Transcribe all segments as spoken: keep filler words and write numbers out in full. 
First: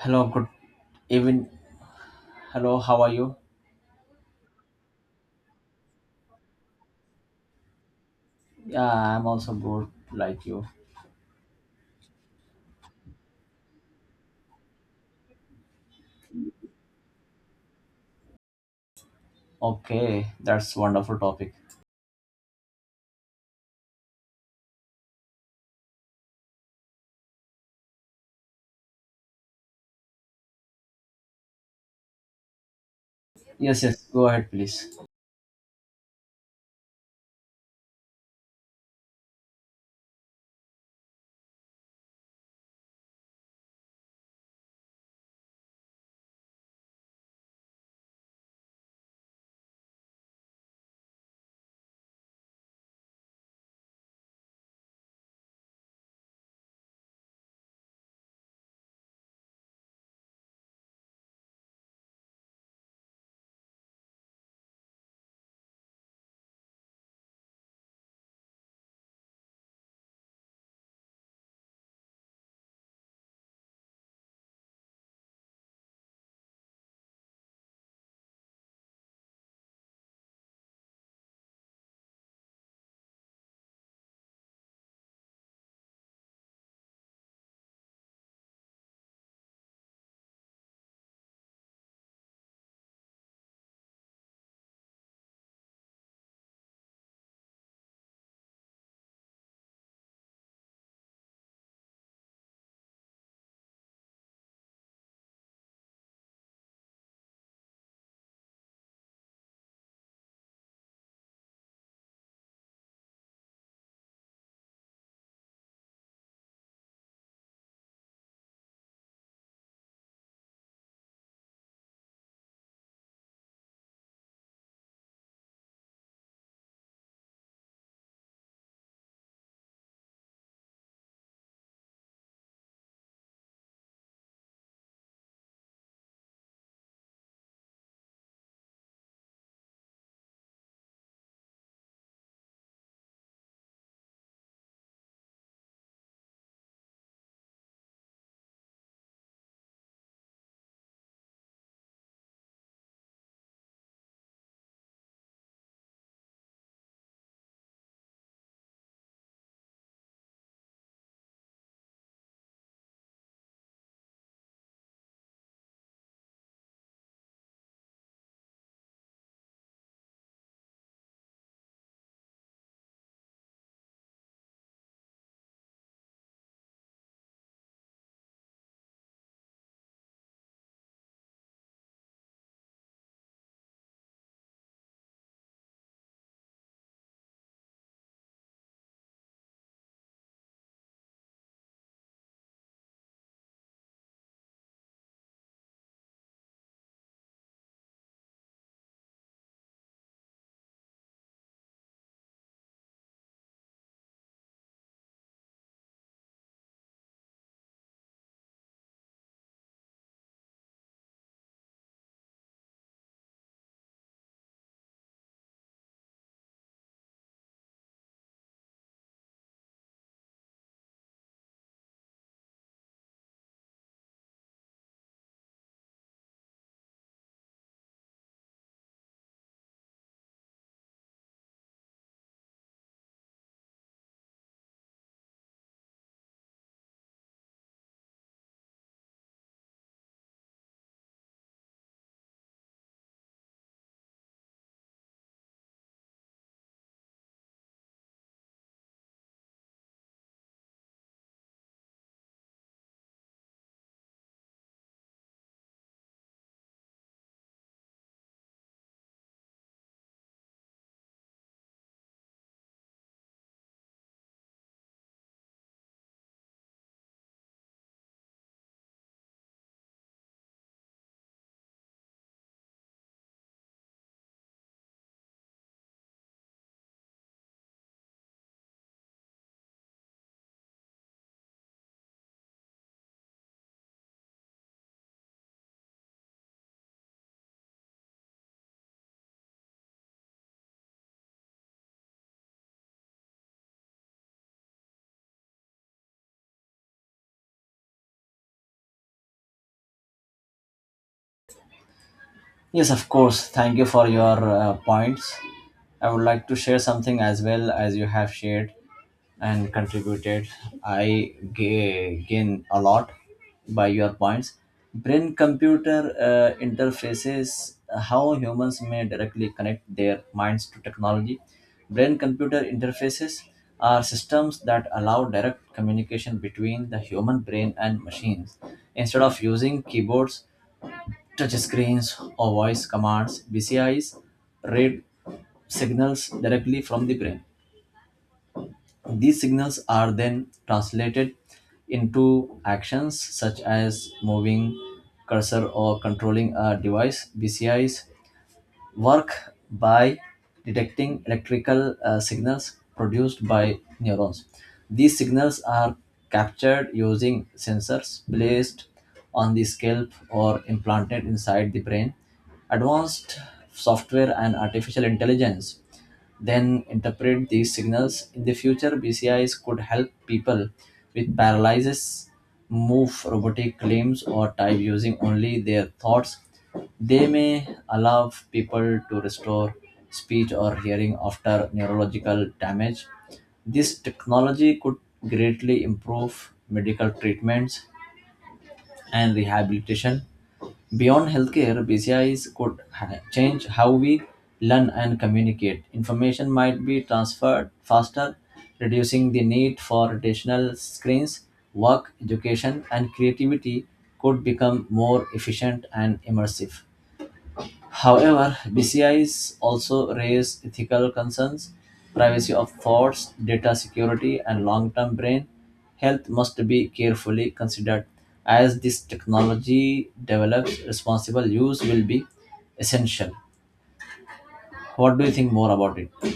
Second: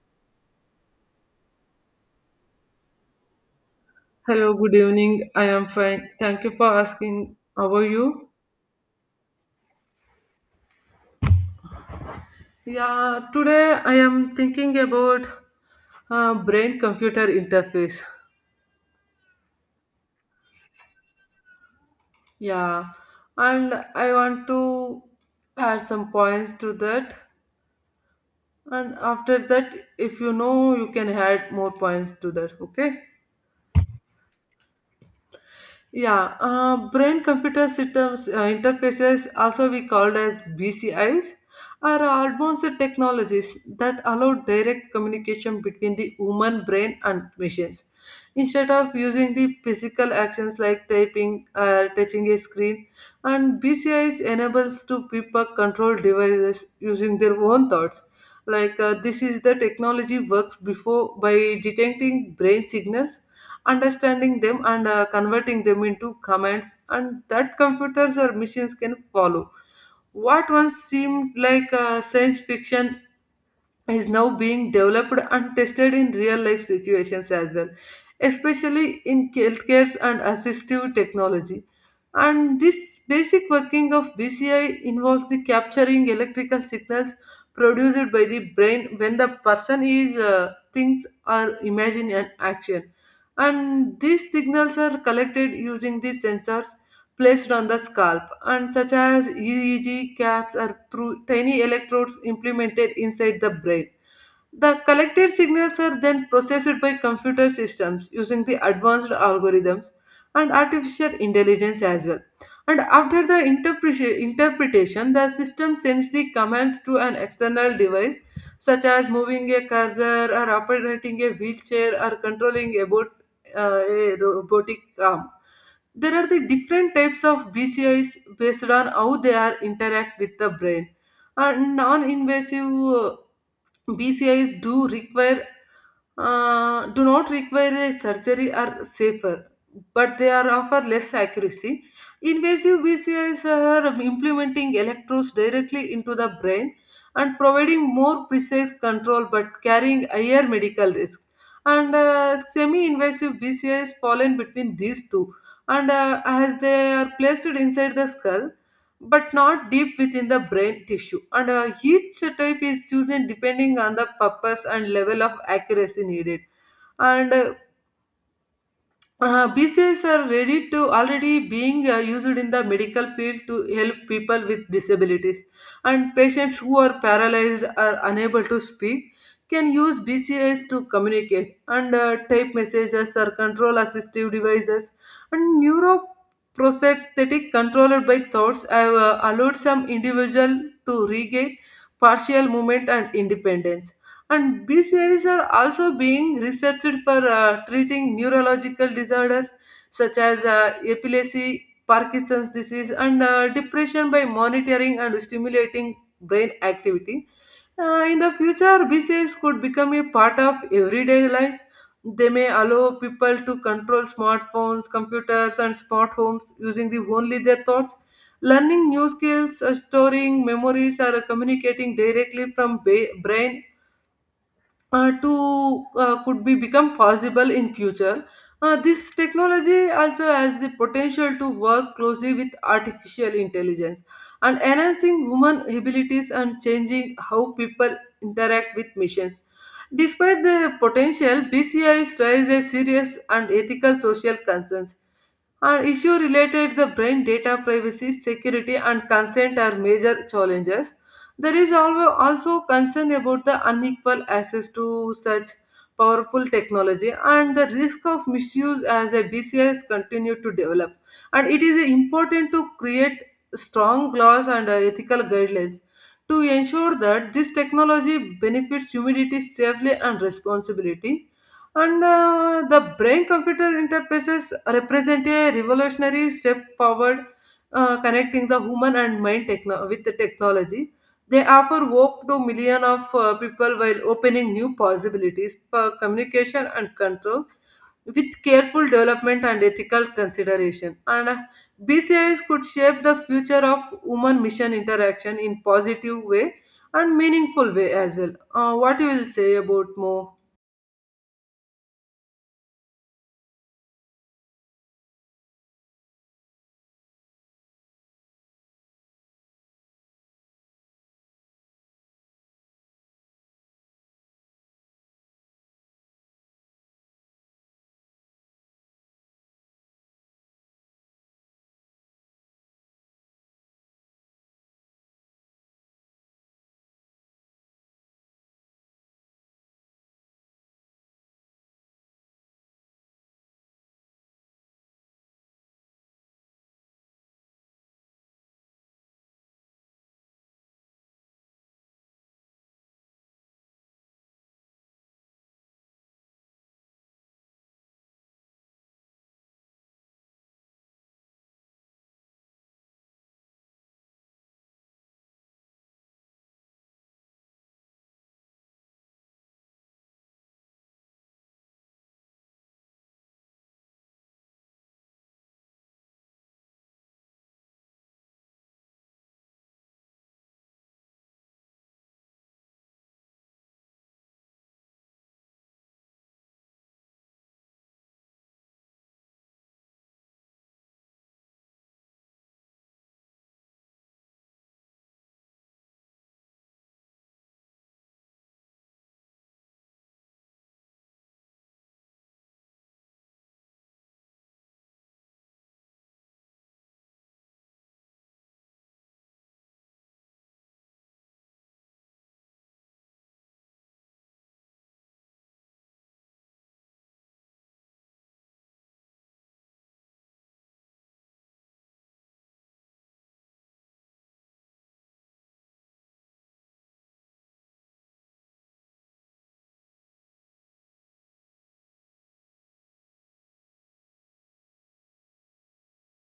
Hello, good even. Hello, how are you? Hello, good evening. I am fine. Thank you for asking. How are you? Yeah, I'm also good, like you. Yeah, today I am thinking about uh, brain computer interface. Okay, that's wonderful topic. Yeah, and I want to add some points to that. And after that, if you know, you can add more points to that. Okay. Yes, yes, go ahead, please. Yeah, uh, brain computer systems uh, interfaces, also be called as B C Is, are advanced technologies that allow direct communication between the human brain and machines. Instead of using the physical actions like typing or touching a screen, and B C Is enables to people control devices using their own thoughts. Like uh, this is the technology works before by detecting brain signals understanding them and uh, converting them into commands and that computers or machines can follow what once seemed like uh, science fiction is now being developed and tested in real life situations as well, especially in healthcare and assistive technology. And this basic working of B C I involves the capturing electrical signals produced by the brain when the person is uh, thinks or imagine an action. And these signals are collected using the sensors placed on the scalp and such as E E G caps are through tiny electrodes implemented inside the brain. The collected signals are then processed by computer systems using the advanced algorithms and artificial intelligence as well. And after the interpreti- interpretation, the system sends the commands to an external device, such as moving a cursor or operating a wheelchair or controlling a, bot, uh, a robotic arm. There are the different types of B C Is based on how they are interact with the brain. And non-invasive uh, B C Is do require uh, do not require a surgery are safer, but they are offer less accuracy. Invasive B C Is are implementing electrodes directly into the brain and providing more precise control but carrying higher medical risk. And uh, semi-invasive B C Is fall in between these two, and uh, as they are placed inside the skull, but not deep within the brain tissue. And uh, each type is chosen depending on the purpose and level of accuracy needed. And uh, uh, B C Is are ready to already being uh, used in the medical field to help people with disabilities, and patients who are paralyzed or unable to speak can use B C Is to communicate and uh, type messages or control assistive devices. And neuroprosthetic controlled by thoughts have uh, allowed some individual to regain partial movement and independence, and bcas are also being researched for uh, treating neurological disorders such as uh, epilepsy, parkinson's disease, and uh, depression by monitoring and stimulating brain activity. Uh, in the future bcas could become a part of everyday life. They may allow people to control smartphones, computers, and smart homes using the only their thoughts, learning new skills, uh, storing memories, or communicating directly from ba- brain uh, to uh, could be become possible in future. Uh, this technology also has the potential to work closely with artificial intelligence and enhancing human abilities and changing how people interact with machines. Despite the potential, bci raises serious and ethical social concerns. Our issue related the brain data privacy, security, and consent are major challenges. There is alwa- also concern about the unequal access to such powerful technology and the risk of misuse as the B C Is continue to develop. And it is important to create strong laws and uh, ethical guidelines to ensure that this technology benefits humanity safely and responsibility, and uh, the brain computer interfaces represent a revolutionary step forward, uh, connecting the human and mind techno- with the technology. They offer hope to millions of uh, people while opening new possibilities for communication and control with careful development and ethical consideration. And uh, B C Is could shape the future of human mission interaction in positive way and meaningful way as well. Uh, what you will say about more? Yes, of course. Thank you for your uh, points. I would like to share something as well as you have shared and contributed. I ga- gain a lot by your points. Brain computer uh, interfaces, how humans may directly connect their minds to technology. Brain computer interfaces are systems that allow direct communication between the human brain and machines. Instead of using keyboards, touch screens or voice commands, B C Is read signals directly from the brain. These signals are then translated into actions such as moving cursor or controlling a device. B C Is work by detecting electrical uh, signals produced by neurons. These signals are captured using sensors placed on the scalp or implanted inside the brain. Advanced software and artificial intelligence then interpret these signals. In the future, B C Is could help people with paralysis move robotic claims or type using only their thoughts. They may allow people to restore speech or hearing after neurological damage. This technology could greatly improve medical treatments and rehabilitation. Beyond healthcare, B C Is could ha- change how we learn and communicate. Information might be transferred faster, reducing the need for traditional screens. Work, education, and creativity could become more efficient and immersive. However, D C Is also raise ethical concerns. Privacy of thoughts, data security, and long term brain health must be carefully considered. As this technology develops, responsible use will be essential. What do you think more about it?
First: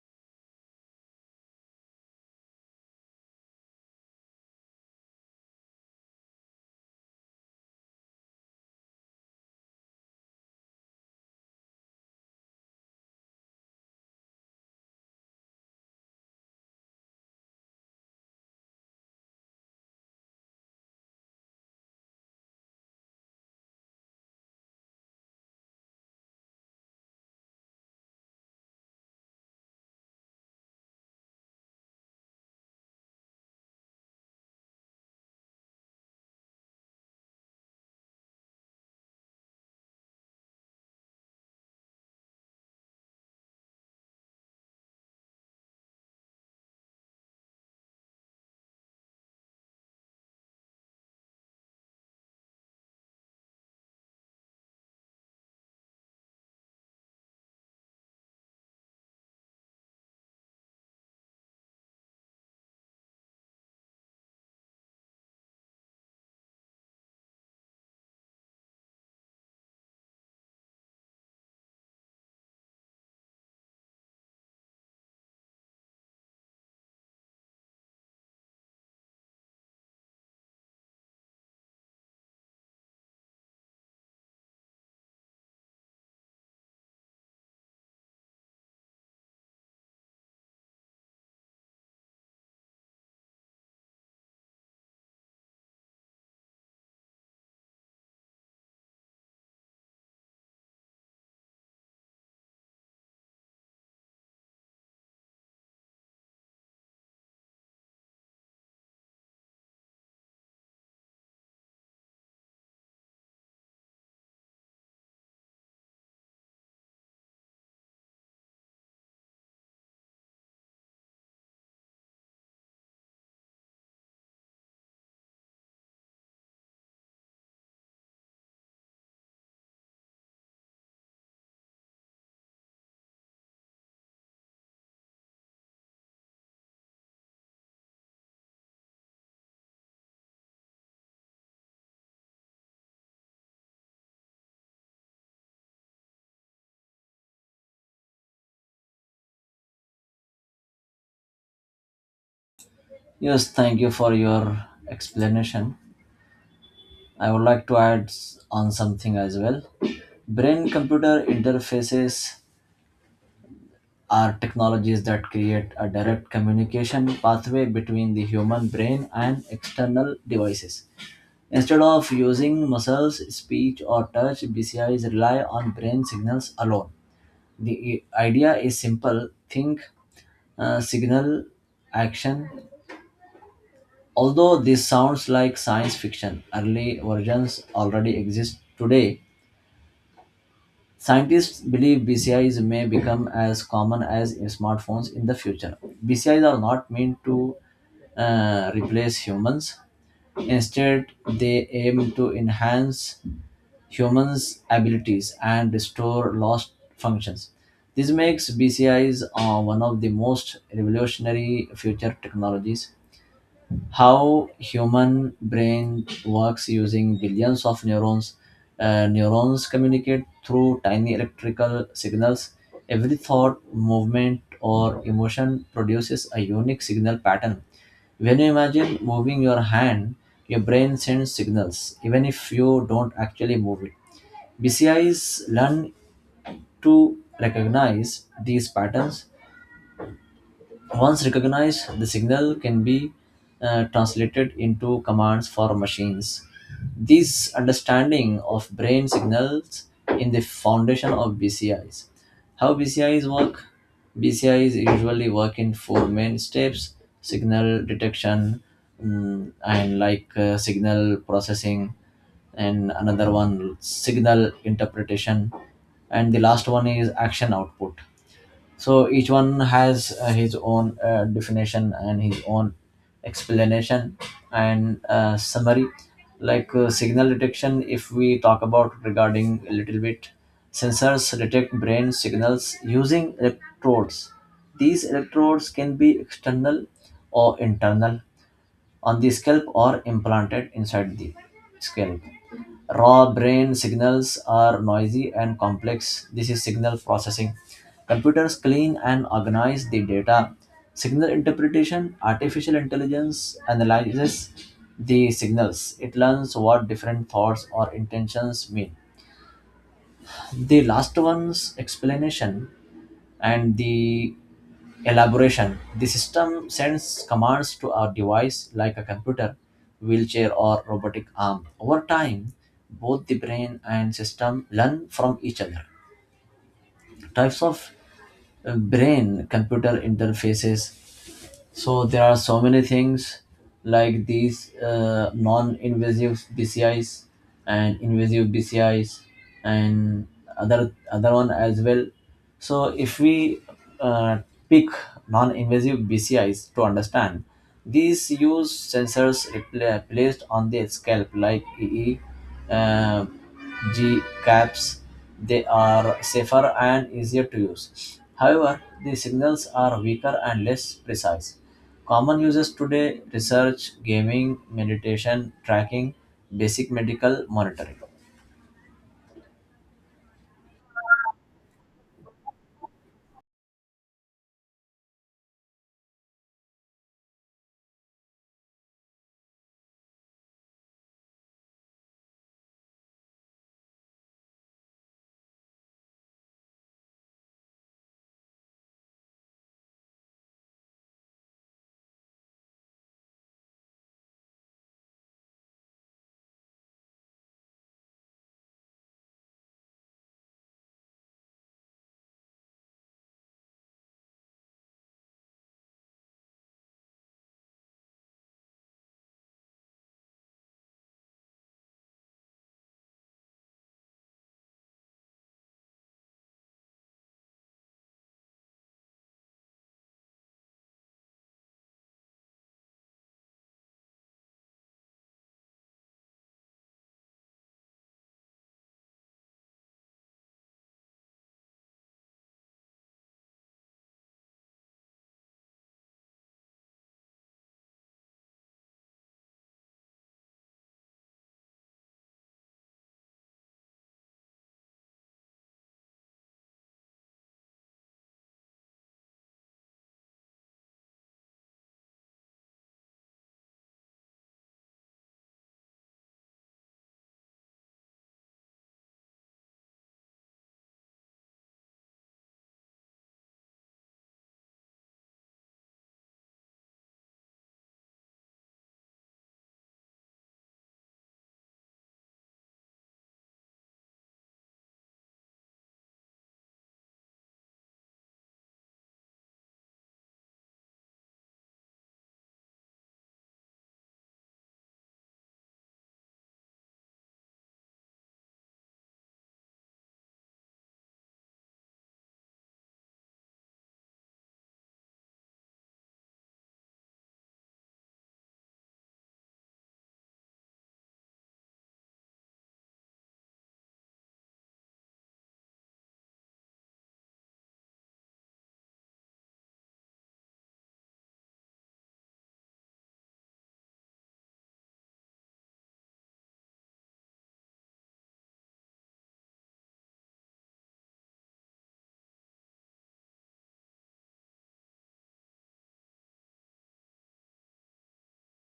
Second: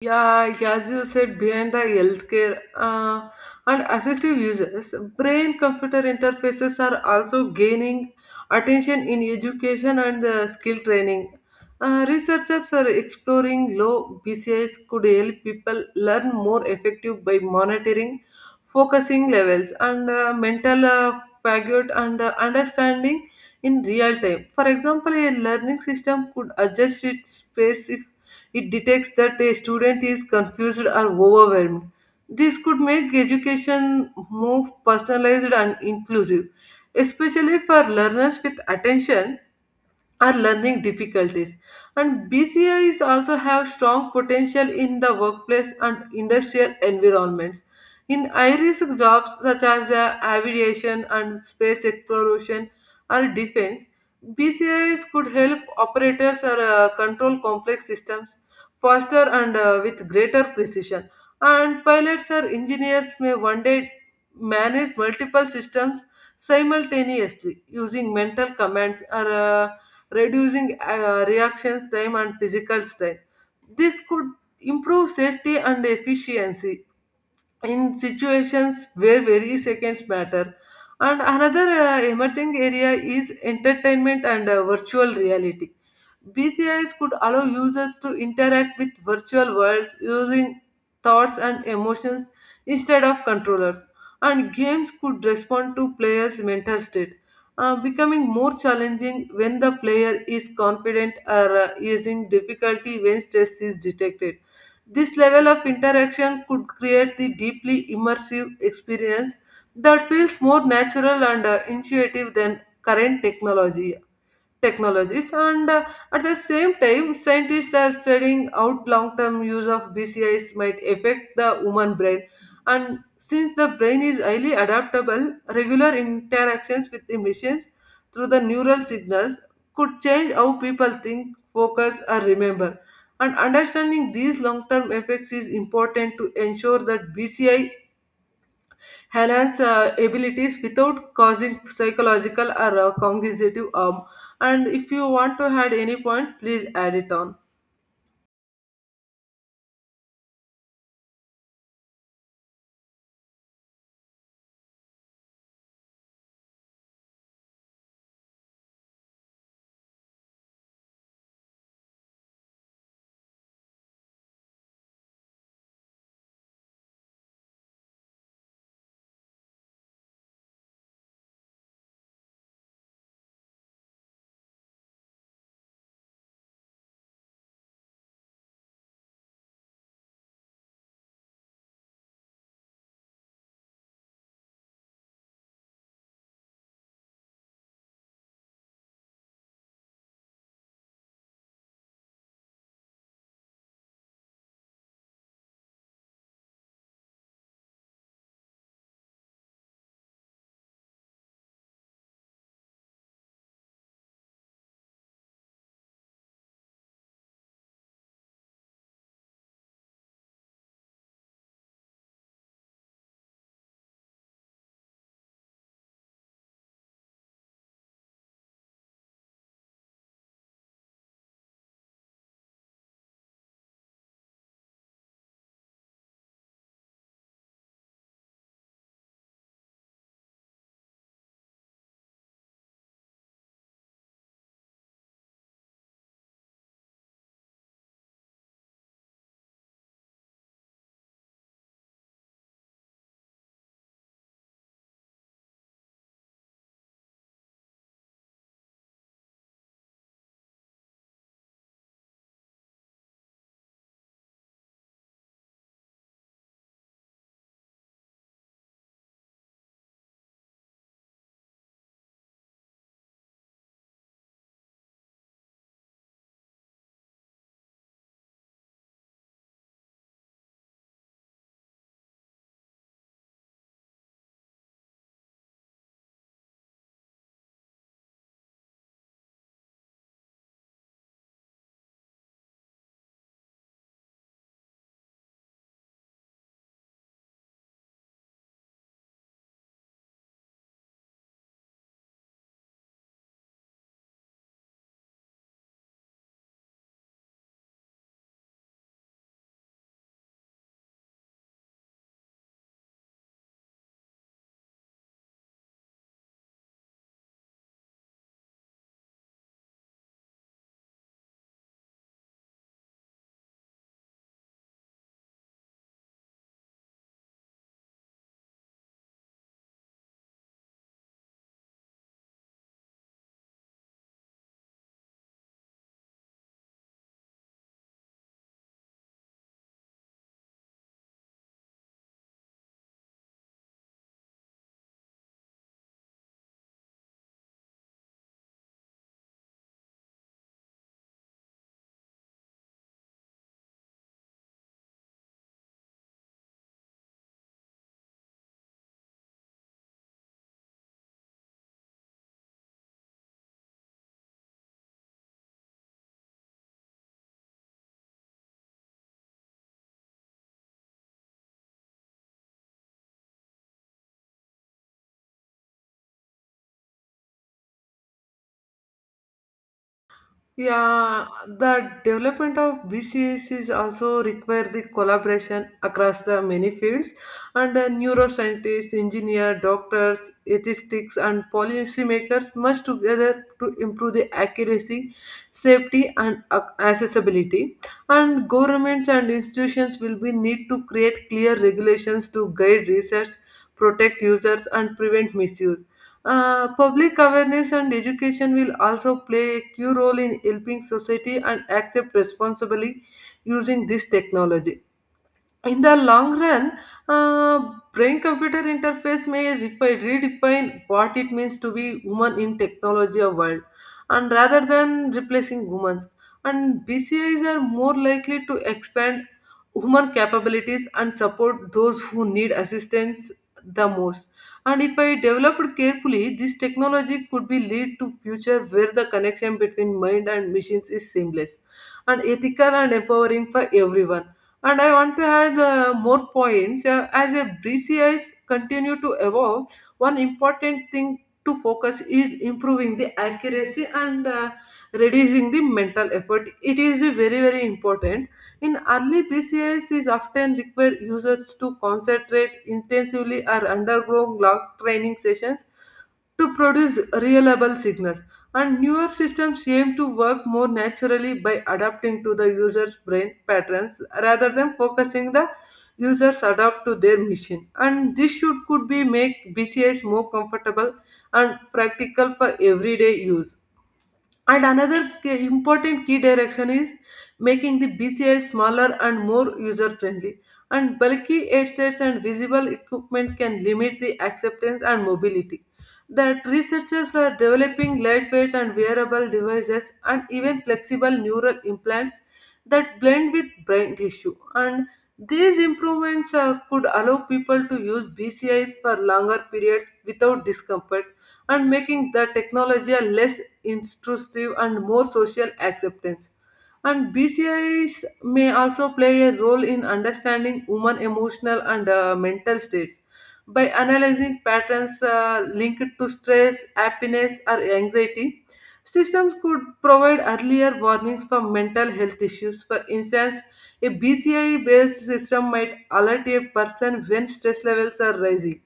Yeah, as you said, behind the healthcare uh, and assistive users, brain computer interfaces are also gaining attention in education and uh, skill training. Uh, researchers are exploring low B C Is could help people learn more effective by monitoring focusing levels and uh, mental uh, fatigue and uh, understanding in real time. For example, a learning system could adjust its pace if it detects that a student is confused or overwhelmed. This could make education more personalized and inclusive, especially for learners with attention or learning difficulties. And bcis also have strong potential in the workplace and industrial environments in high risk jobs such as uh, aviation and space exploration or defense. Bcis could help operators or uh, control complex systems faster and uh, with greater precision, and pilots or engineers may one day manage multiple systems simultaneously using mental commands or uh, reducing uh, reactions time and physical strain. This could improve safety and efficiency in situations where very seconds matter. And another uh, emerging area is entertainment and uh, virtual reality. B C Is could allow users to interact with virtual worlds using thoughts and emotions instead of controllers, and games could respond to players' mental state, uh, becoming more challenging when the player is confident or uh, using difficulty when stress is detected. This level of interaction could create the deeply immersive experience that feels more natural and uh, intuitive than current technology technologies. And uh, at the same time, scientists are studying out long-term use of bcis might affect the human brain, and since the brain is highly adaptable, regular interactions with the machines through the neural signals could change how people think, focus, or remember. And understanding these long-term effects is important to ensure that bci enhance uh, abilities without causing psychological or uh, cognitive harm. And if you want to add any points, please add it on. Yes, thank you for your explanation. I would like to add s- on something as well. Brain computer interfaces are technologies that create a direct communication pathway between the human brain and external devices. Instead of using muscles, speech, or touch, B C Is rely on brain signals alone. The i- idea is simple: think, uh, signal, action. Although this sounds like science fiction, early versions already exist today. Scientists believe B C Is may become as common as smartphones in the future. B C Is are not meant to uh, replace humans. Instead, they aim to enhance humans' abilities and restore lost functions. This makes B C Is uh, one of the most revolutionary future technologies. How human brain works using billions of neurons. Uh, neurons communicate through tiny electrical signals. Every thought, movement, or emotion produces a unique signal pattern. When you imagine moving your hand, your brain sends signals even if you don't actually move it. Bcis learn to recognize these patterns. Once recognized, the signal can be uh, translated into commands for machines. This understanding of brain signals in the foundation of B C Is. How B C Is work? B C Is usually work in four main steps: signal detection, mm, and like uh, signal processing, and another one signal interpretation, and the last one is action output. So each one has uh, his own uh, definition and his own explanation and uh, summary. Like uh, signal detection, if we talk about regarding a little bit, sensors detect brain signals using electrodes. These electrodes can be external or internal, on the scalp or implanted inside the scalp. Raw brain signals are noisy and complex. This is signal processing. Computers clean and organize the data. Signal interpretation, artificial intelligence analyzes the signals. It learns what different thoughts or intentions mean. The last one's explanation and the elaboration. The system sends commands to our device like a computer, wheelchair, or robotic arm. Over time, both the brain and system learn from each other. Types of uh, brain computer interfaces. So there are so many things like these uh, non-invasive B C Is and invasive B C Is and other other one as well. So if we uh, pick non-invasive B C Is to understand, these use sensors repla- placed on the scalp like E E. Uh, G caps, they are safer and easier to use. However, the signals are weaker and less precise. Common uses today research, gaming, meditation, tracking, basic medical monitoring. Yeah, the development of B C S is also require the collaboration across the many fields, and the neuroscientists, engineers, doctors, ethicists, and policymakers must together to improve the accuracy, safety, and ac- accessibility. And governments and institutions will be need to create clear regulations to guide research, protect users, and prevent misuse. Uh, public awareness and education will also play a key role in helping society and accept responsibly using this technology. In the long run, uh, brain computer interface may refi- redefine what it means to be woman in technology or world, and rather than replacing humans. And B C Is are more likely to expand human capabilities and support those who need assistance the most. And if I developed carefully, this technology could be lead to future where the connection between mind and machines is seamless and ethical and empowering for everyone. And I want to add uh, more points. Uh, as a B C Is continue to evolve, one important thing to focus is improving the accuracy and uh, reducing the mental effort. It is a very very important. In early B C Is, is often require users to concentrate intensively or undergo long training sessions to produce reliable signal. And newer systems aim to work more naturally by adapting to the user's brain patterns rather than focusing the users adapt to their machine. And this should could be make B C Is more comfortable and practical for everyday use. And another key- important key direction is making the B C I smaller and more user friendly. And bulky headsets and visible equipment can limit the acceptance and mobility. That researchers are developing lightweight and wearable devices and even flexible neural implants that blend with brain tissue. And these improvements uh, could allow people to use B C Is for longer periods without discomfort and making the technology a less intrusive and more social acceptance. And B C Is may also play a role in understanding human emotional and uh, mental states by analyzing patterns uh, linked to stress, happiness, or anxiety. Systems could provide earlier warnings for mental health issues. For instance, a B C I based system might alert a person when stress levels are rising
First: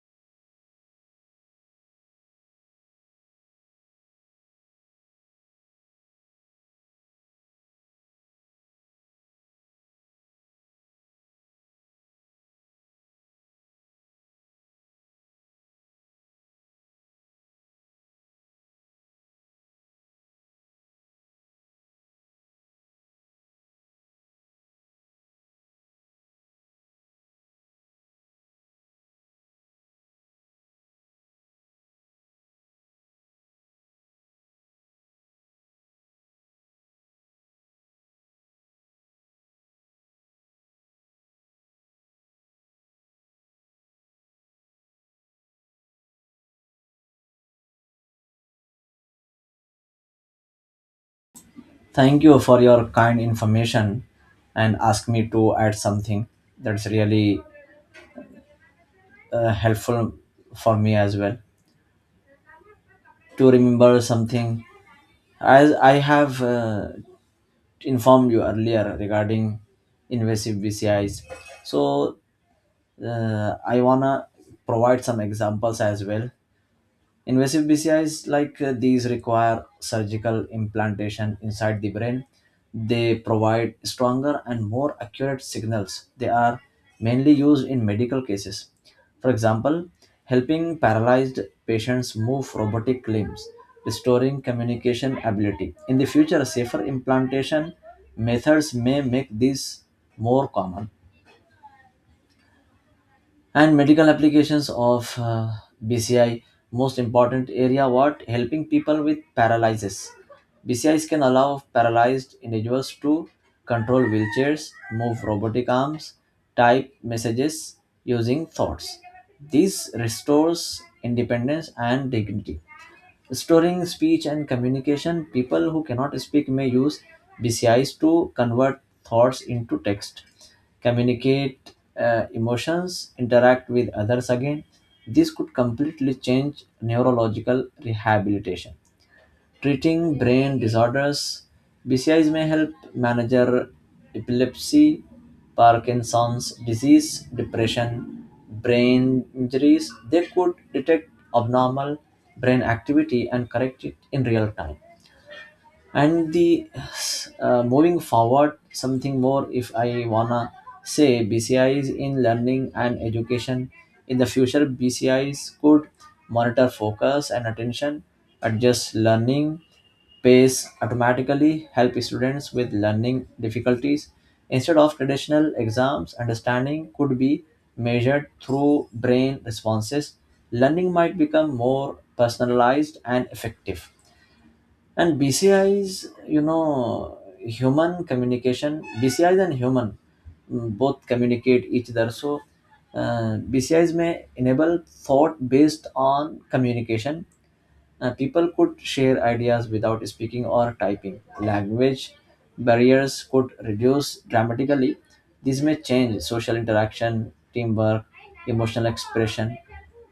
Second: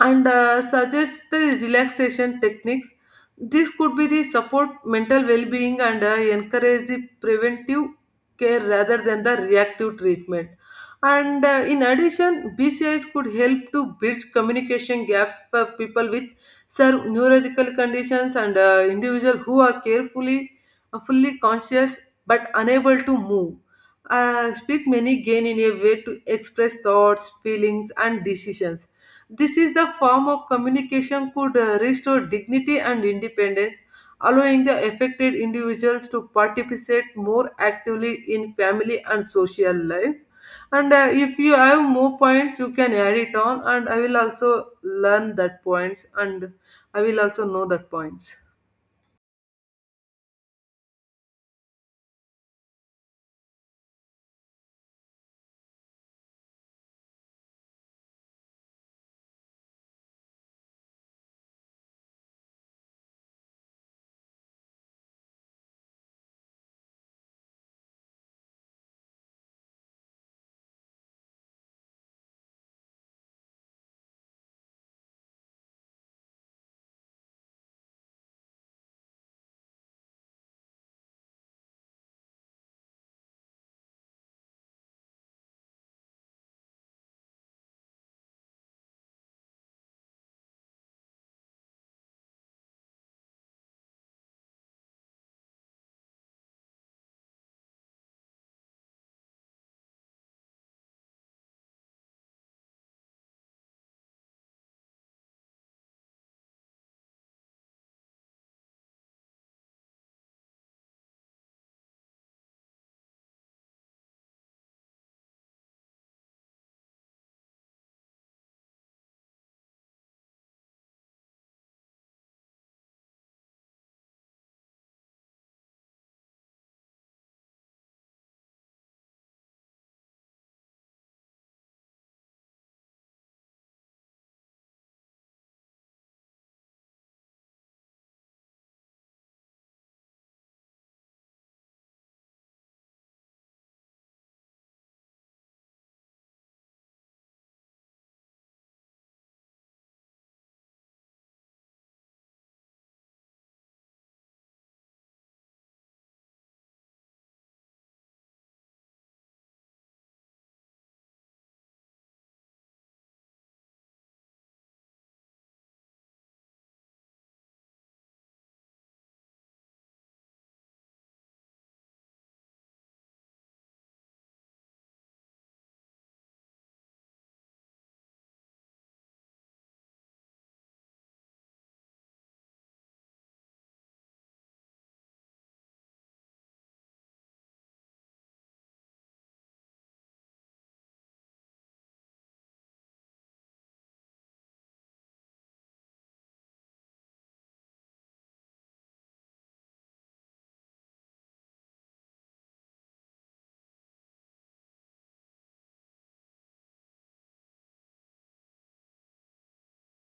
and uh, suggest the relaxation techniques. This could be the support mental well-being and uh, encourage the preventive care rather than the reactive treatment. And uh, in addition, B C Is could help to bridge communication gap for people with certain neurological conditions, and uh, individuals who are carefully, uh, fully conscious but unable to move. Uh, speak many gain in a way to express thoughts, feelings, and decisions. This is the form of communication could uh, restore dignity and independence, allowing the affected individuals to participate more actively in family and social life. And uh, if you have more points, you can add it on, and I will also learn that points, and I will also know that points. Thank you for your kind information and ask me to add something that's really uh, helpful for me as well to remember something as I have uh, informed you earlier regarding invasive B C Is. So uh, I wanna provide some examples as well. Invasive B C Is like uh, these require surgical implantation inside the brain. They provide stronger and more accurate signals. They are mainly used in medical cases. For example, helping paralyzed patients move robotic limbs, restoring communication ability. In the future, safer implantation methods may make these more common. And medical applications of uh, BCI, most important area what helping people with paralysis, BCIs can allow paralyzed individuals to control wheelchairs, move robotic arms, type messages using thoughts. This restores independence and dignity. Restoring speech and communication, people who cannot speak may use B C Is to convert thoughts into text, communicate uh, emotions, interact with others again. This could completely change neurological rehabilitation, treating brain disorders. B C Is may help manage epilepsy, Parkinson's disease, depression, brain injuries. They could detect abnormal brain activity and correct it in real time. And the uh, moving forward something more, if I wanna say BCIs in learning and education, in the future BCIs could monitor focus and attention, adjust learning pace automatically, help students with learning difficulties. Instead of traditional exams, understanding could be measured through brain responses. Learning might become more personalized and effective. And BCIs, you know human communication, BCIs and human mm, both communicate each other. So uh, BCIs may enable thought based on communication. Uh, people could share ideas without speaking or typing. Language barriers could reduce dramatically. This may change social interaction, teamwork, emotional expression.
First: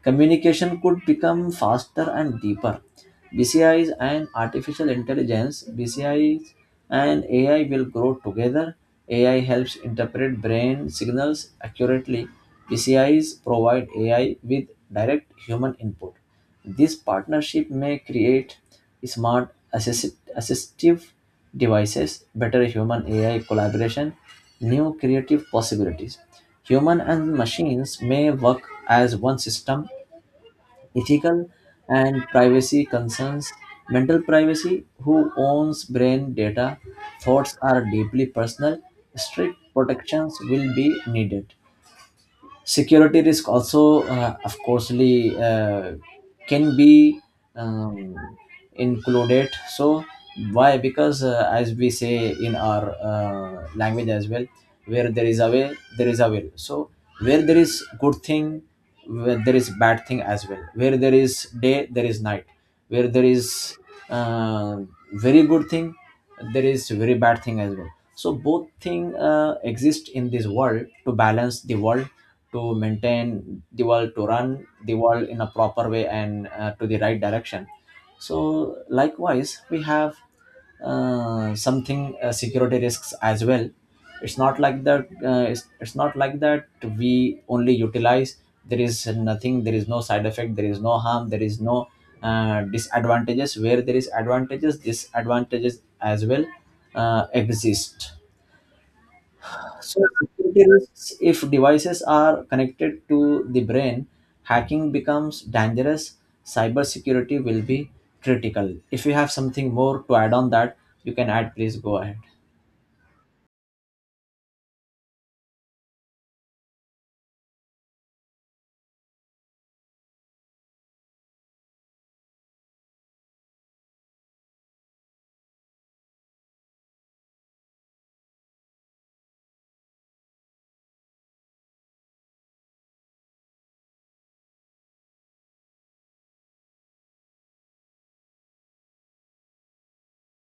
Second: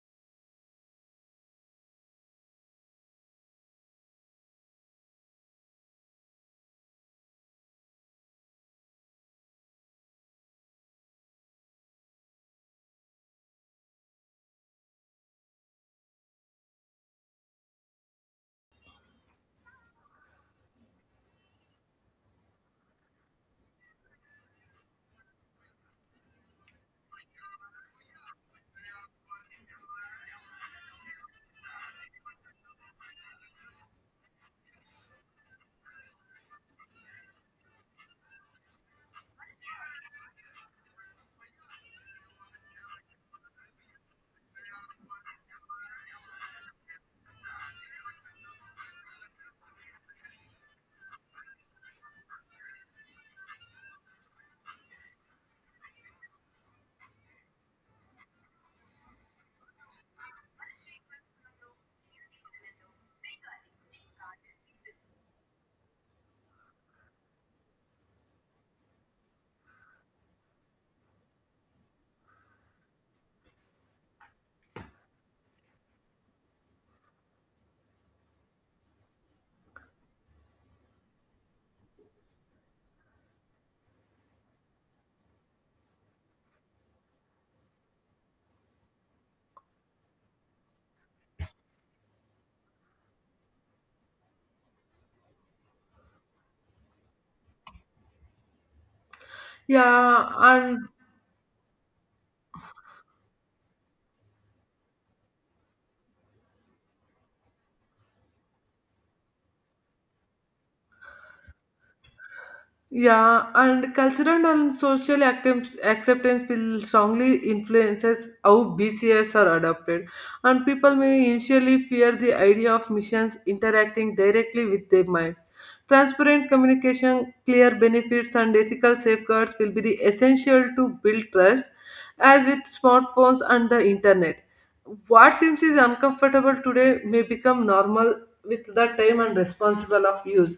Communication could become faster and deeper. B C Is and artificial intelligence, B C Is and A I will grow together. A I helps interpret brain signals accurately. B C Is provide A I with direct human input. This partnership may create smart assist- assistive devices, better human A I collaboration, new creative possibilities. Human and machines may work as one system. Ethical and privacy concerns. Mental privacy, who owns brain data, thoughts are deeply personal. Strict protections will be needed. Security risk also uh, of coursely uh, can be um, included. So why? Because uh, as we say in our uh, language as well, where there is a way there is a will, so where there is good thing, where there is bad thing as well, where there is day there is night, where there is uh, very good thing there is very bad thing as well. So both thing uh, exist in this world to balance the world, to maintain the world, to run the world in a proper way and uh, to the right direction. So likewise we have uh, something, uh, security risks as well. It's not like that, uh, it's, it's not like that we only utilize. There is nothing, there is no side effect, there is no harm, there is no uh, disadvantages. Where there is advantages, disadvantages as well uh, exist. So, Yeah, security and risks if devices are connected to the brain, hacking becomes dangerous. Cybersecurity will be critical. If you have something more to add on that, you can add. Please go ahead. Yeah, and cultural and social acceptance acceptance will strongly influences how B C S are adopted, and people may initially fear the idea of missions interacting directly with their minds. Transparent communication, clear benefits, and ethical safeguards will be the essential to build trust, as with smartphones and the internet. What seems is uncomfortable today may become normal with the time and responsible of use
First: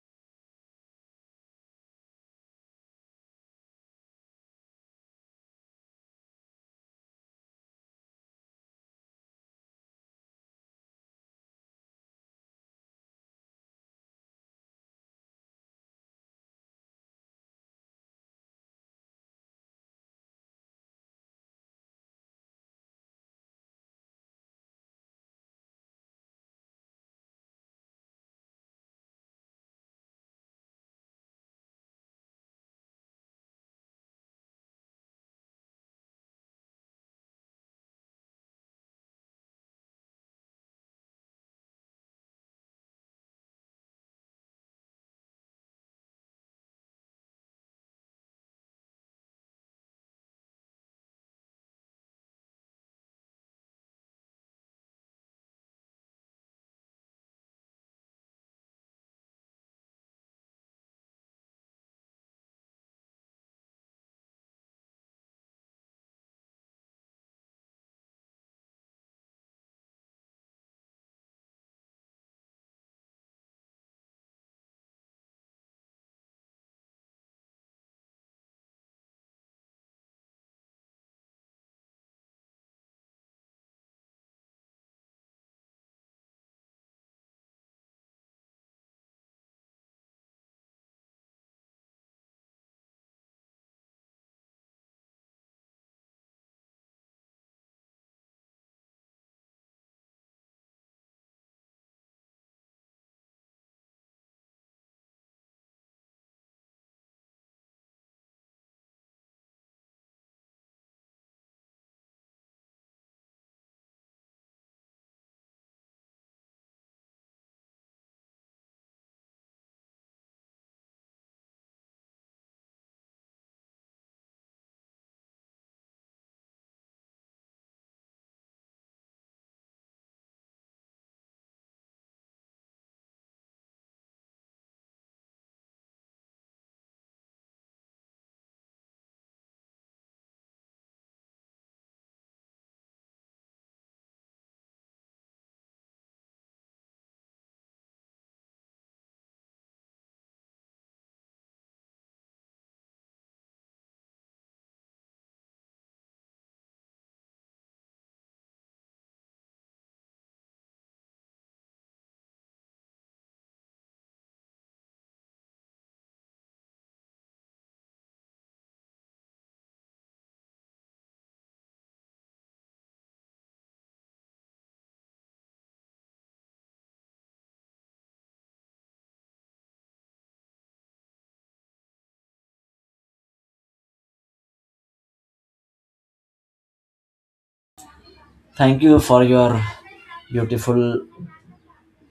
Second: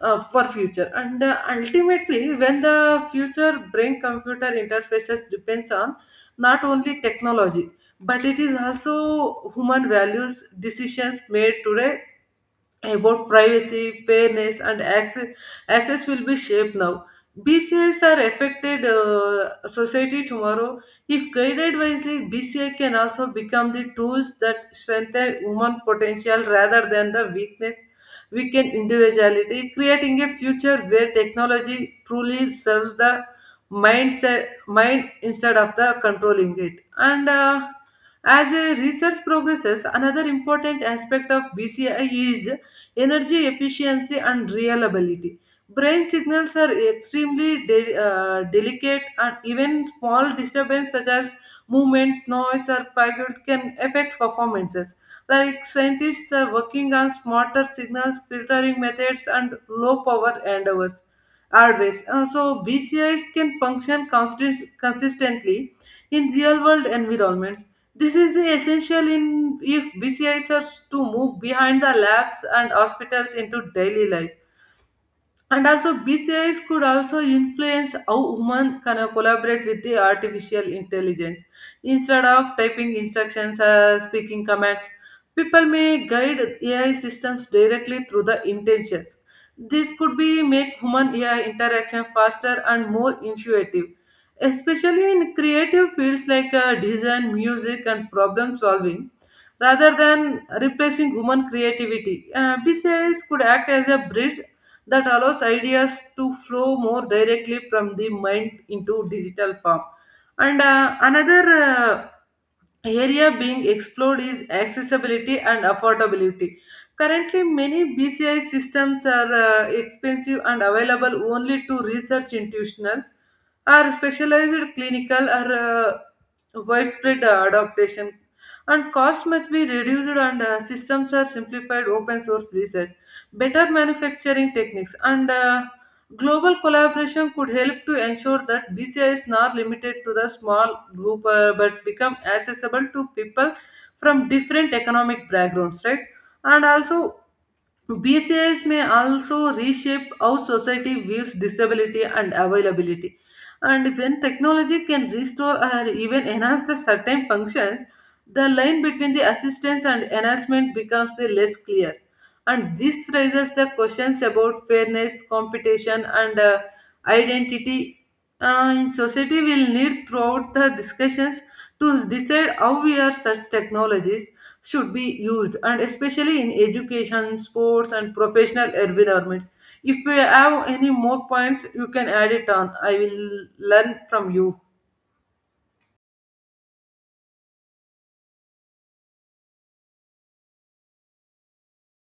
uh, for future and uh, ultimately when the future brain computer interfaces depends on not only technology but it is also human values decisions made today about privacy, fairness, and access, access will be shaped now. B C Is are affected uh, society tomorrow. If guided wisely, B C I can also become the tools that strengthen human potential rather than the weakness, weaken individuality, creating a future where technology truly serves the mindset, mind instead of the controlling it. And uh, as uh, research progresses, another important aspect of B C I is energy efficiency and reliability. Brain signals are extremely de- uh, delicate, and even small disturbance such as movements, noise, or fatigue can affect performances. Like scientists are working on smarter signals, filtering methods, and low power endeavors. Hardwares. Uh, so B C Is can function constant- consistently in real world environments. This is the essential in if B C Is are to move behind the labs and hospitals into daily life. And also, B C Is could also influence how humans can uh, collaborate with the artificial intelligence. Instead of typing instructions or speaking commands, people may guide A I systems directly through the intentions. This could be make human A I interaction faster and more intuitive, especially in creative fields like uh, design, music, and problem solving rather than replacing human creativity. Uh, B C Is could act as a bridge that allows ideas to flow more directly from the mind into digital form. And uh, another uh, area being explored is accessibility and affordability. Currently, many B C I systems are uh, expensive and available only to research institutions or specialized clinical or uh, widespread uh, adaptation and cost must be reduced and uh, systems are simplified open source research better manufacturing techniques, and uh, global collaboration could help to ensure that B C I is not limited to the small group uh, but become accessible to people from different economic backgrounds, right? And also, B C Is may also reshape how society views disability and availability. And when technology can restore or even enhance the certain functions, the line between the assistance and enhancement becomes the less clear. And this raises the questions about fairness, competition, and uh, identity uh, in society will need throughout the discussions to decide how we are such technologies should be used and especially in education sports and professional environments if we have any more points you can add it on I will learn from you. Thank you for your beautiful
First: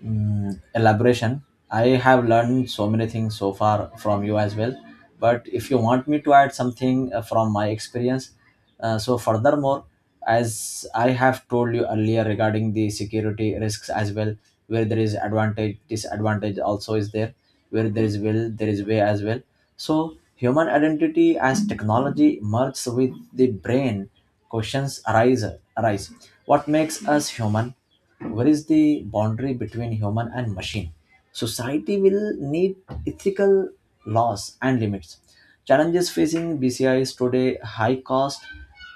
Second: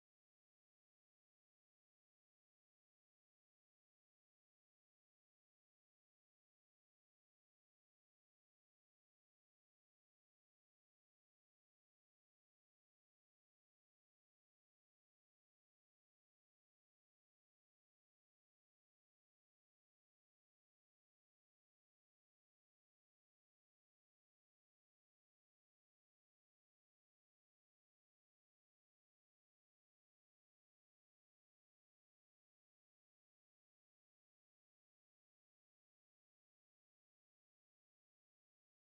mm, elaboration. I have learned so many things so far from you as well. But if you want me to add something uh, from my experience, uh, so furthermore, as I have told you earlier regarding the security risks as well, where there is advantage, disadvantage also is there. Where there is will, there is way as well. So human identity as technology merges with the brain. Questions arise arise. What makes us human? Where is the boundary between human and machine? Society will need ethical laws and limits. Challenges facing B C Is today high cost,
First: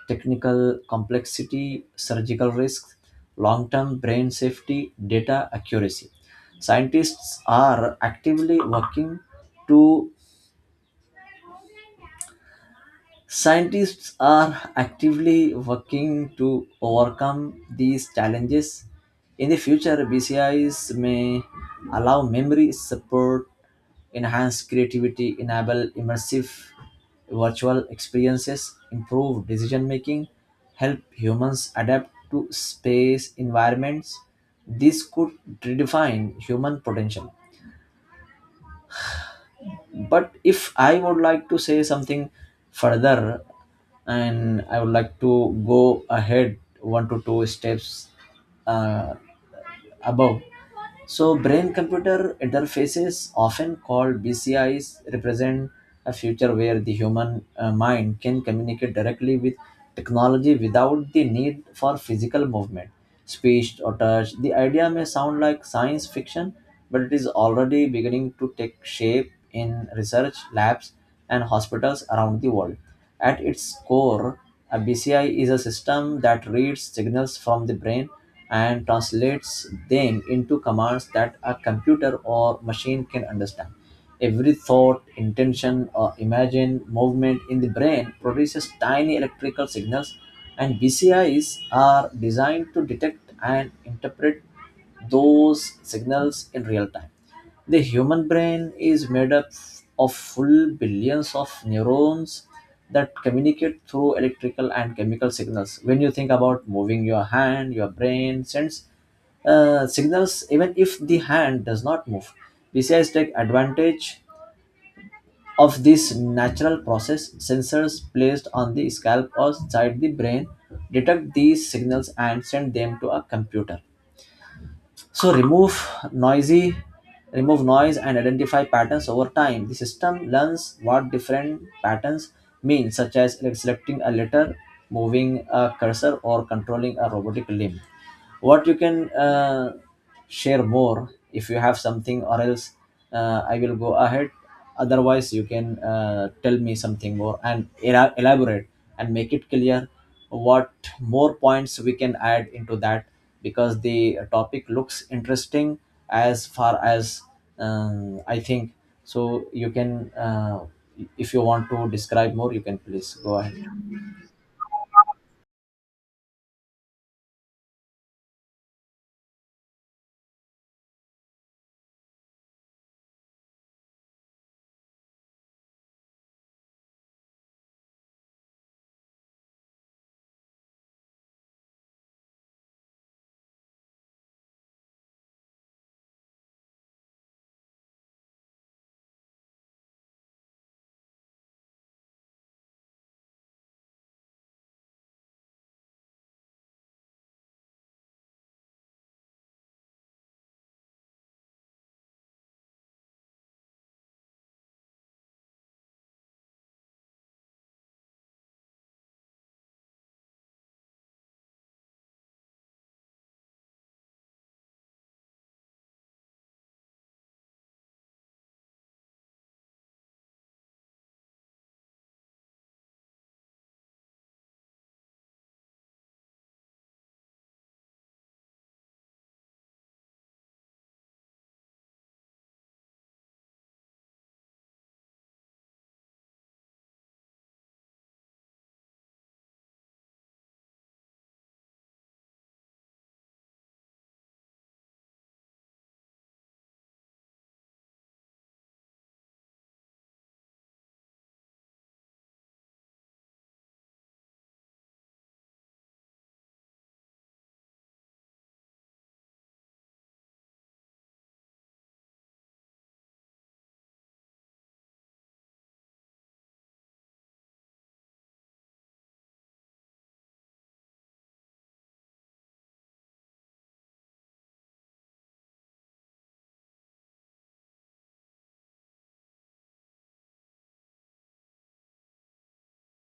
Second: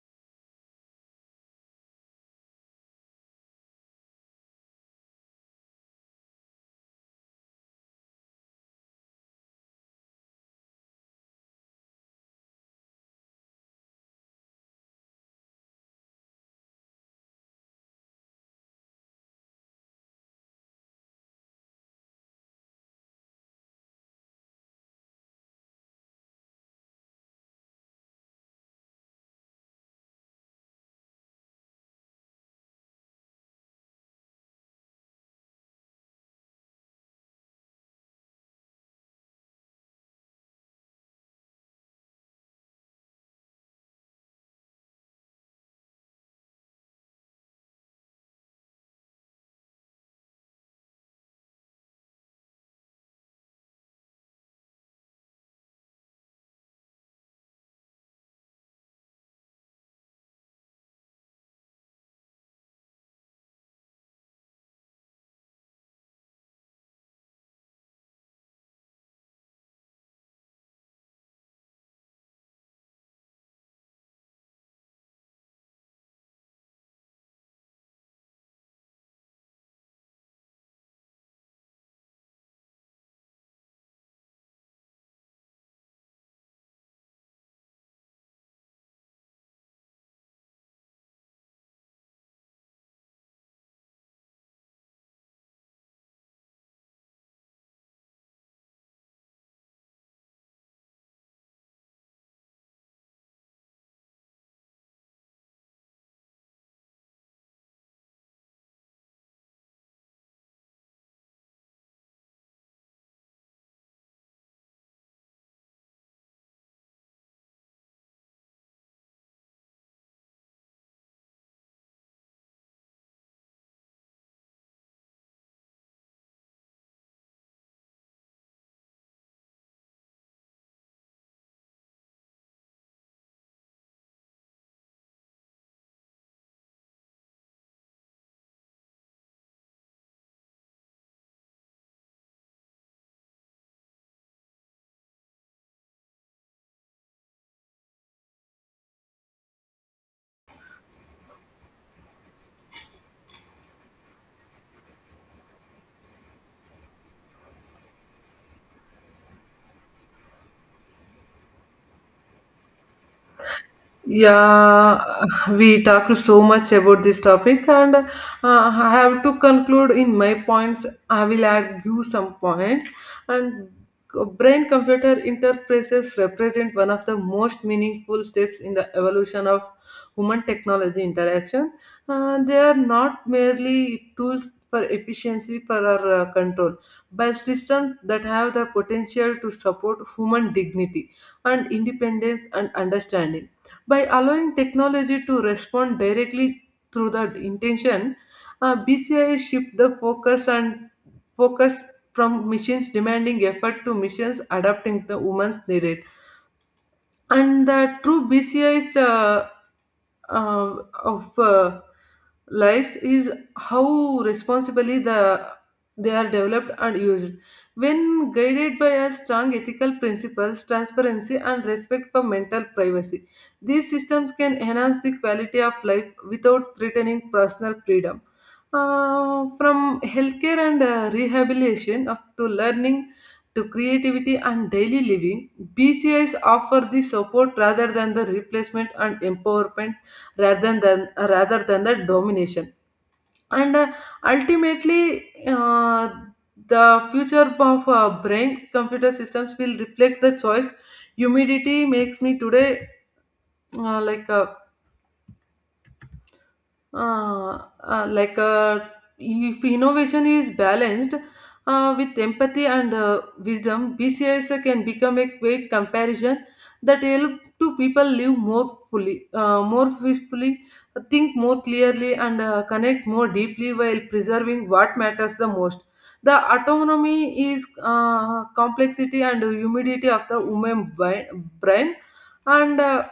technical complexity, surgical risks, long term brain safety, data accuracy. Scientists are actively working to Scientists are actively working to overcome these challenges. In the future, B C Is may allow memory support, enhance creativity, enable immersive virtual experiences, improve decision making, help humans adapt to space environments. This could redefine human potential. But if I would like to say something further, and I would like to go ahead one to two steps uh, above, so brain computer interfaces often called BCIs represent a future where the human uh, mind can communicate directly with technology without the need for physical movement, speech, or touch. The idea may sound like science fiction, but it is already beginning to take shape in research labs and hospitals around the world. At its core, a B C I is a system that reads signals from the brain and translates them into commands that a computer or machine can understand. Every thought, intention, or imagined movement in the brain produces tiny electrical signals, and B C Is are designed to detect and interpret those signals in real time. The human brain is made up of full billions of neurons that communicate through electrical and chemical signals. When you think about moving your hand, your brain sends uh, signals even if the hand does not move. B C Is take advantage of this natural process. Sensors placed on the scalp or side the brain detect these signals and send them to a computer, so remove noisy remove noise and identify patterns. Over time, the system learns what different patterns mean, such as like selecting a letter, moving a cursor, or controlling a robotic limb. What you can uh, share more, if you have something, or else uh, I will go ahead. Otherwise you can uh, tell me something more and ela- elaborate and make it clear what more points we can add into that, because the topic looks interesting. As far as um, I think, so you can, uh, if you want to describe more you can, please go ahead. Yeah, we talked so much about this topic, and uh, I have to conclude in my points. I will add you some points. And brain computer interfaces represent one of the most meaningful steps in the evolution of human technology interaction. Uh, they are not merely tools for efficiency for our uh, control, but systems that have the potential to support human dignity and independence and understanding. By allowing technology to respond directly through the intention, uh, B C I shift the focus and focus from machines demanding effort to machines adapting the woman's needed and the true B C I's uh, uh, of uh, lives is how responsibly the they are developed and used. When guided by a strong ethical principles, transparency, and respect for mental privacy, these systems can enhance the quality of life without threatening personal freedom. Uh, from healthcare and uh, rehabilitation up to learning to creativity and daily living, B C Is offer the support rather than the replacement and empowerment rather than rather than the domination. And uh, ultimately, uh, the future of uh, brain computer systems will reflect the choice humidity makes me today uh, like uh, uh, uh, like uh, if innovation is balanced uh, with empathy and uh, wisdom, B C I S can become a great comparison that help to people live more fully, uh, more peacefully, think more clearly, and uh, connect more deeply while preserving what matters the most. The autonomy is uh, complexity and humidity of the human bi- brain, and uh,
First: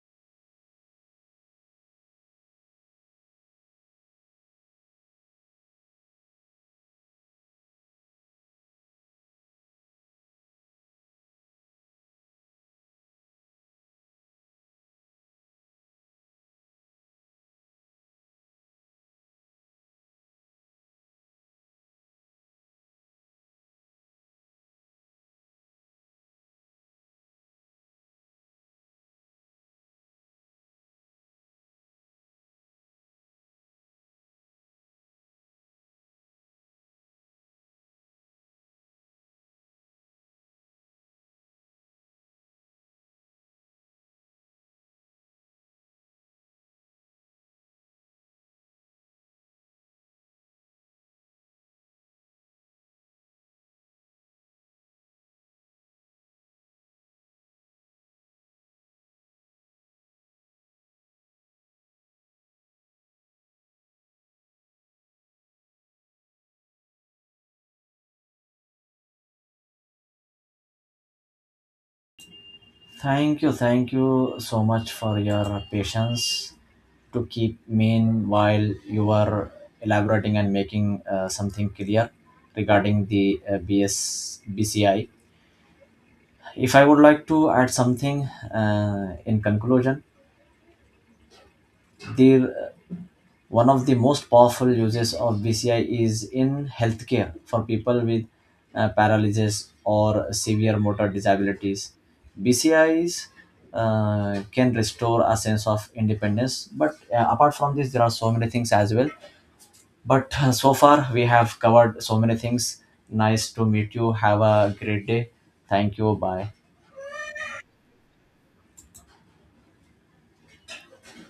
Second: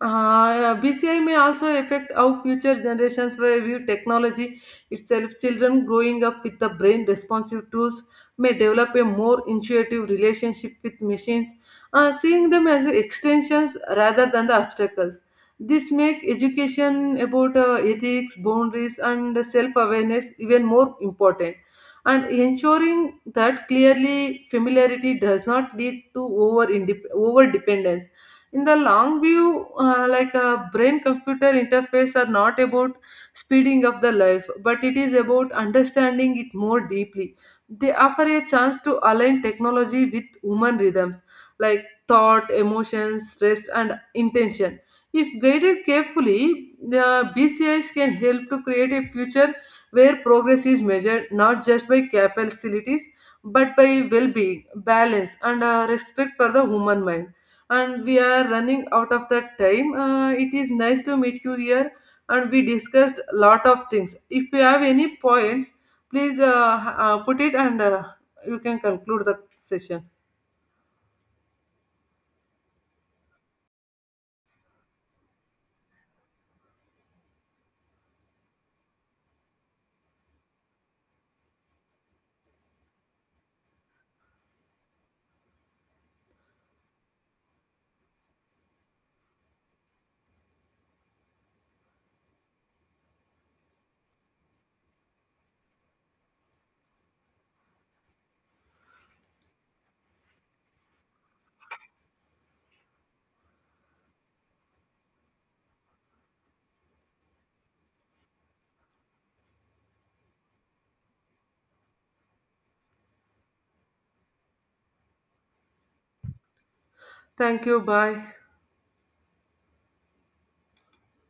uh, B C I may also affect how future generations will view technology itself. Children growing up with the brain responsive tools may develop a more intuitive relationship with machines, uh, seeing them as extensions rather than the obstacles. This makes education about uh, ethics, boundaries, and self awareness even more important, and ensuring that clearly familiarity does not lead to over over dependence in the long view uh, like a brain computer interface are not about speeding up the life but it is about understanding it more deeply. They offer a chance to align technology with human rhythms like thought emotions stress and intention. If guided carefully, the BCIs can help to create a future where progress is measured not just by capacities but by well-being balance and uh, respect for the human mind. And we are running out of that time. Uh, it is nice to meet you here, and we discussed a lot of things. If you have any points, please uh, uh, put it and uh, you can conclude the session. Thank you, thank you so much for your patience to keep me in while you are elaborating and making uh, something clear regarding the uh, B S. If I would like to add something uh, in conclusion, the uh, one of the most powerful uses of B C I is in healthcare for people with uh, paralysis or severe motor disabilities. B C Is uh, can restore a sense of independence, but uh, apart from this, there are so many things as well. But uh, so far, we have covered so many things. Nice to meet you. Have a great day. Thank you. Bye. Thank you. Bye.